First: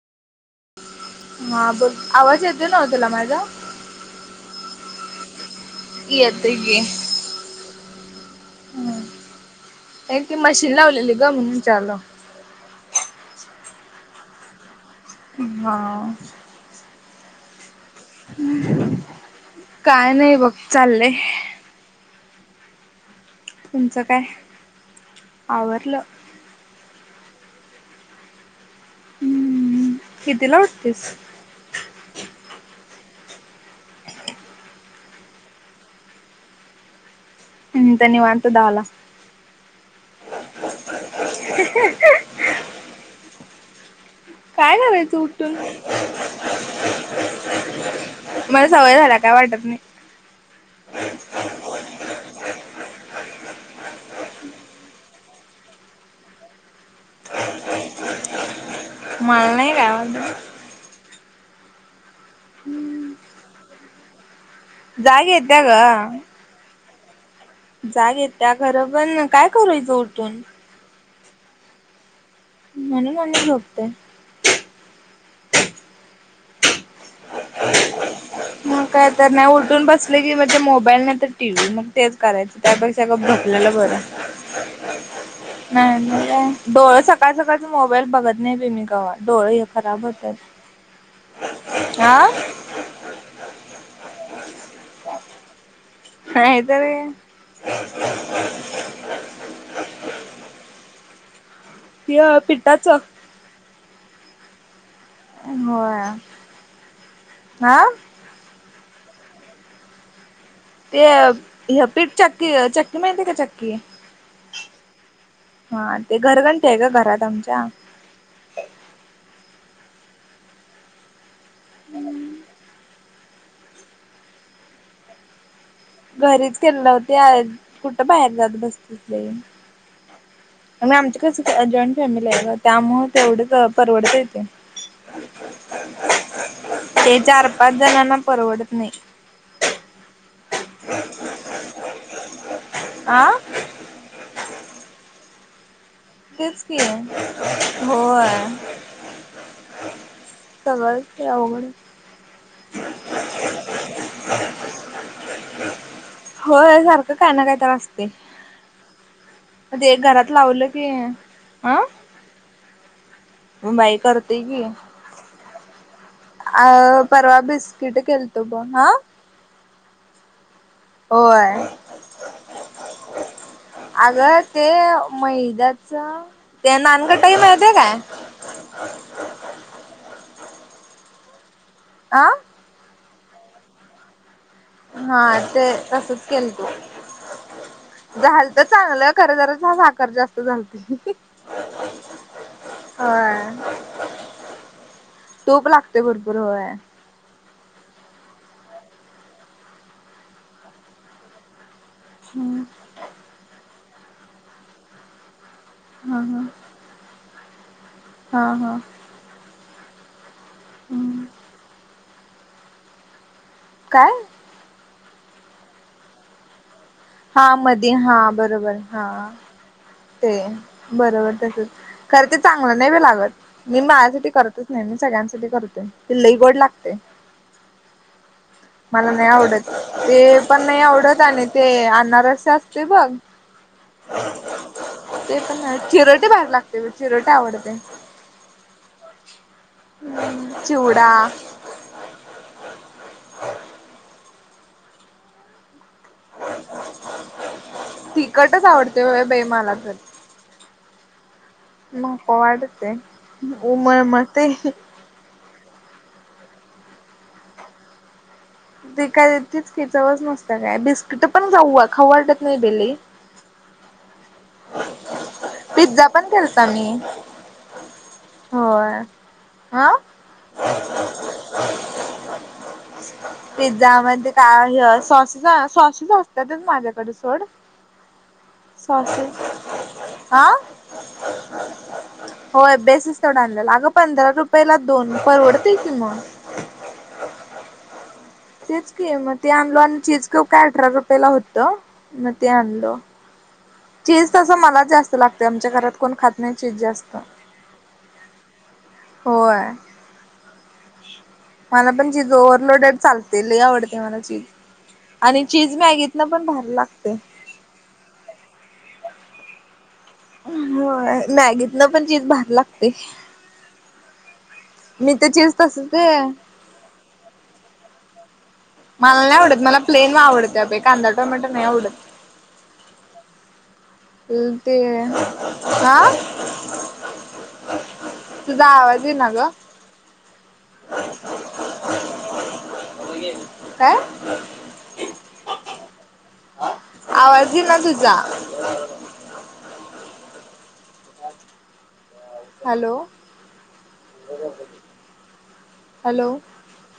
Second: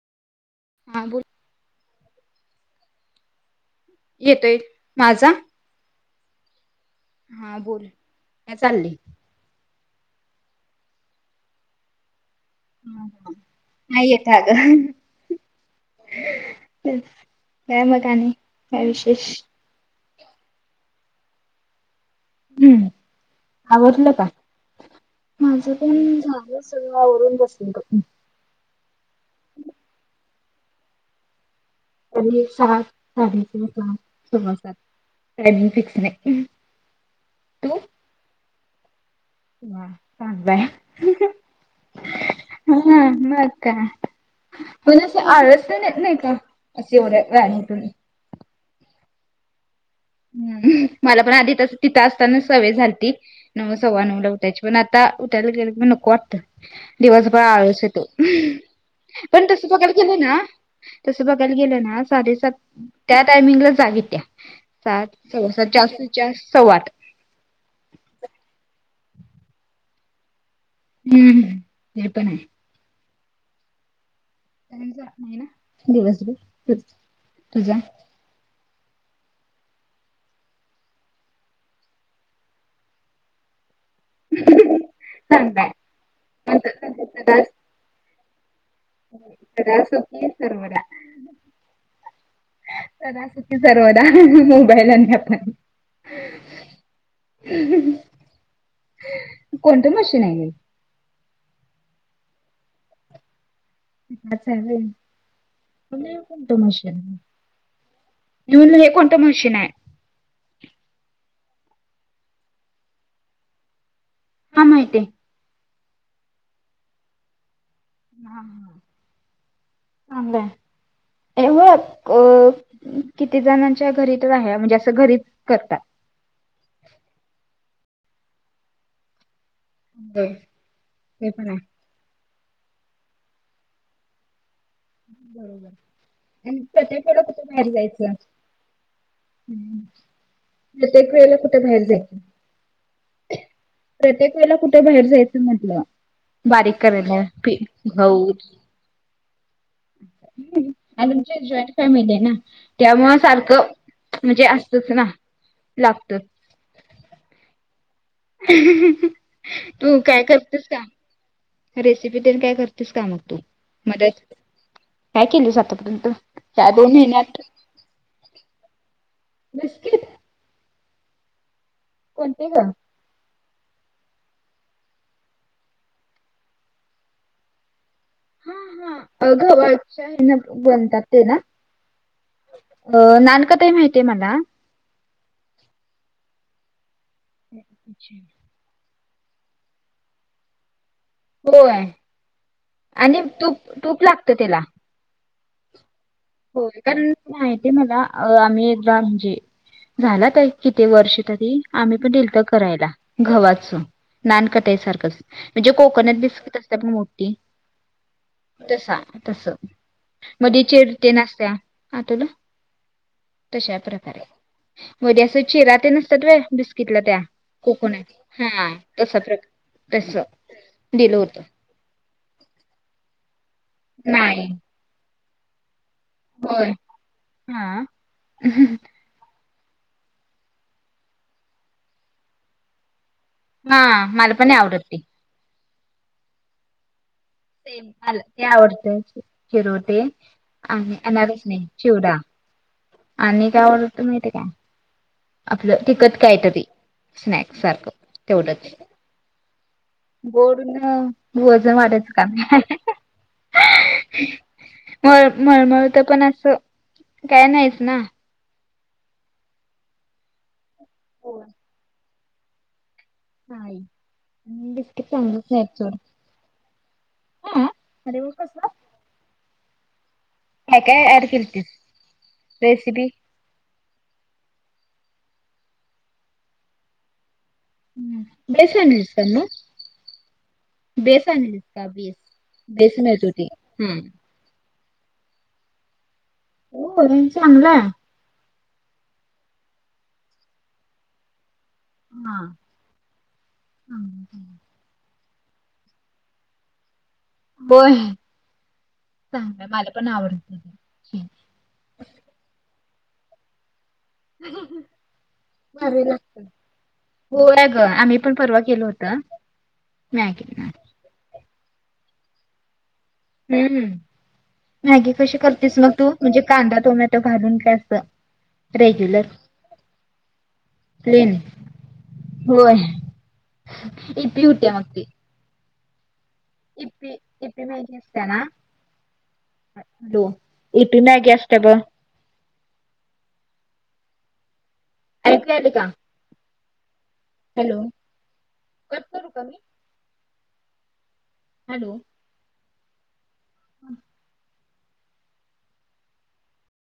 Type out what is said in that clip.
हा बोल. हा बोल आवाज येतो ना व तुला माझा. येतोय. माझा [unintelligible] हा बोल, म्या चालली. एक ती मशीन लावलेली ग म्हणून विचारलं. हा नाही येत आहे अग. हा काय मग आणि काय विशेष. काय नाही बघ, चाललंय. हम्म तुमचं आवरलं काय का? माझ पण आवरलं झा सगळं आवरून बसली. हम्म कितीला ऊठतेस. अ सात साडे सात सव्वा सात टायमिंग फिक्स नाही. तू? मी निवांत दहाला. वा चांगल आहे. [unintelligible] हा मग काय काय पण करायचं असे उठून आळस पण येत नाही का? असे राणी तुम्ही. मला सवय झाला, काय वाटत नाही. हम्म मला पण आधी तस, तिथं असताना सवय झालती, नऊ सव्वा नऊ ला उठायची. पण आता उठायला गेले पण नको वाटतं. दिवसभर आळस यतो, पण मला तस नाही काय बघायला गेलं ना, वाटत तसं बघायला गेलं ना साडेसात, त्या टायमिंगला जाग येत्या, सात जाग येत्या सव्वा जास्ती ग जास्त सव्वा आठ, जाग येतेया खरं, पण काय करूयचं उठून, हम्म हम् हे पण आहे, [unintelligible] त्यां नाही ना दिवसभर तू तुझा, मग काय तर नाही, उलटून बसले की म्हणजे मोबाईल नाही, तर टी व्ही मग तेच करायच, त्यापेक्षा गप झोपलेलं बरं. चांगल आहे नाही नाही डोळ सकाळ सदा सकाळच मोबाईल बघत, नाही बाई मी कवा, डोळे हे सदा खराब होत. सुखी सर्वदा सदा सुखी सर्वदा, मोबाईल आणि आपण, नाही तर काय, [unintelligible] [unintelligible] य पिठ्टाचं, ह चाले होय म्हण ये कोणतो मशी, मी हा म्हण्टलं हे, कोणतं मशीन आहे. ते पीठ चक्की चक्की माहिती, का चक्की हां माहिती आहे, हा ते घरगंठ आहे, का घरात आमच्या, हा ह अ, क [unintelligible] किती जणांच्या घरी तर रा म्हणजे, असं घरीच करतात. घरीच केले नव्हते कुठं, बाहेर जात बस तीस बाई, ह [unintelligible] मग आमच्या कस जॉइंट, फॅमिली आहे ग त्यामुळं तेवढंच परवडत ते, बरोबर आणि ते सध्या, कुठं चार बाहेर पाच जायचं. जणांना परवडत नाही, प्रत्येक वेळ ला कुठे बाहेर जायचं, आ? प्रत्येक वेला कुठे बाहेर जायचं म्हटलं, तेच की बारीक केली होय भाऊ, ह् सगळंच आणि ते तुमची अवघड जॉईंट फॅमिली आहे, ना त्यामु सारखं, म्हणजे असतच ना, लागत, हो सारखं काय, ना काय तर असते, [unintelligible] तू काय लावलं करतेस का, की अं रेसिपी तेन काय करतेस, का मग तू? मग बाई मदत करते की, काय केलंस आतापर्यंत, ह्या दोन अह महिन्यात परर्वा बिस्किट केल्त ब हा, बिस्कीट, होय, कोणते ग, [unintelligible] अगं ते मैद्याच ते, नानकट्टाहीमाहिती काय, ह ह घवाच्या हेन, बनतात ते ना, हा, अ नानकटाई माहितीय मला, हा ते तसच केल तू अच्छा. झाल, चांगलं खर जरच हा साख जास्त झालते, होय आणि तूक होय तूप लागत त्याला टूपला बरोबर. हो कारण माहती आहे मला आम्ही एकदा म्हणजे झाला का किती वर्ष तरी आम्ही पण दिलत हम्म करायला गवा्हाचो नानकटाईसारखंच म्हणजे हा कोकोनट हा बिस्किट ण मोठी हा हा तसा तस मध्येचेर ते हम्म नसत्या आ तुला तशा काय प्रकारे वध्ये अस चिरात नसतात व ब किलं त्या हा मध कोकोनट हा बरोबर हा तसा प्रकार तस ते दिलं बरोबर होतं तसच खर ते चांगलं नाही ब लागत मी माझ्यासाठी करतच नाही मी सगळ्यांसाठी करते. ते लईवड होय लागते. हा. मला नाही आवडत ते पण नाही आवडत आणि ते आणणार असे असते बघ. हा मला पण आवडतते. ते पण चिरटी भाग लागते. चिरोटे आवडते स मला ते आवडत शिरोट आणि चिवडा अनारस नाही. शिवडा आणि कायवडत माती का आपलं तिकट काय तरी स्नाक्सारख चोढ तिखटच आवडते बाई मला तर गोडून वजन वाढायचं काम उमर म ते मळ मळमळत पण असं काय नाहीच ना. ते काय तेच खेचवच नसतं काय बिस्किट होय पण जाऊ खा वाटत नाही बेली. हा. पिझ्झा पण केलता मी हा. अरे वा कसला? होय ह. ह का अड किर्तीस रेसिपी पिझ्झा मध्ये काय सॉसेस सॉसेस असतातच माझ्याकडे सोड. हम् बेसला मिसण सॉसेस हा होय बेस बेसस मिळत तेवडं होती आण अगं हम्म. पंधरा रुपय पहिला दोन परवडत कि मग हो चांगलाय. तेच क मग ते आणलो आणि तेच क काय अठरा रुपयेला होतं मग हा ते आणल. चीज तसं मला जास्त लागते आमच्या घरात कोण खात नाही चीज जास्त बय चांग होय. मला पण आवडत. ते. मला पण जिथ ओव्हलोडेड चालते ल आव. ते मला चीज आणि चीज मॅगेत ना पण भर लागते. हो ग आम्ही पण परवा केलो होत मी मॅगीत ना पण चीज भार लागते. हम्म मॅगी मी तर कशी चीज करतेस तसच मग ते तू म्हणजे कांदा टोमॅटो घालून का अस. मला नाही आवडत मला प्लेन आवडत कांदा प्लेन टोमॅटो नाही आवडत. होय इ पि ुट्या मक्ली आं. इपि इपि मेनचस्ना तुझा आवाज आहे ना ग. हॅलो इ पिमॅगे असष्ट ब आ. ऐकू आले का आवाज येईना हॅलो तुझा क करू का मी अ हॅलो, हॅलो, ह हॅलो,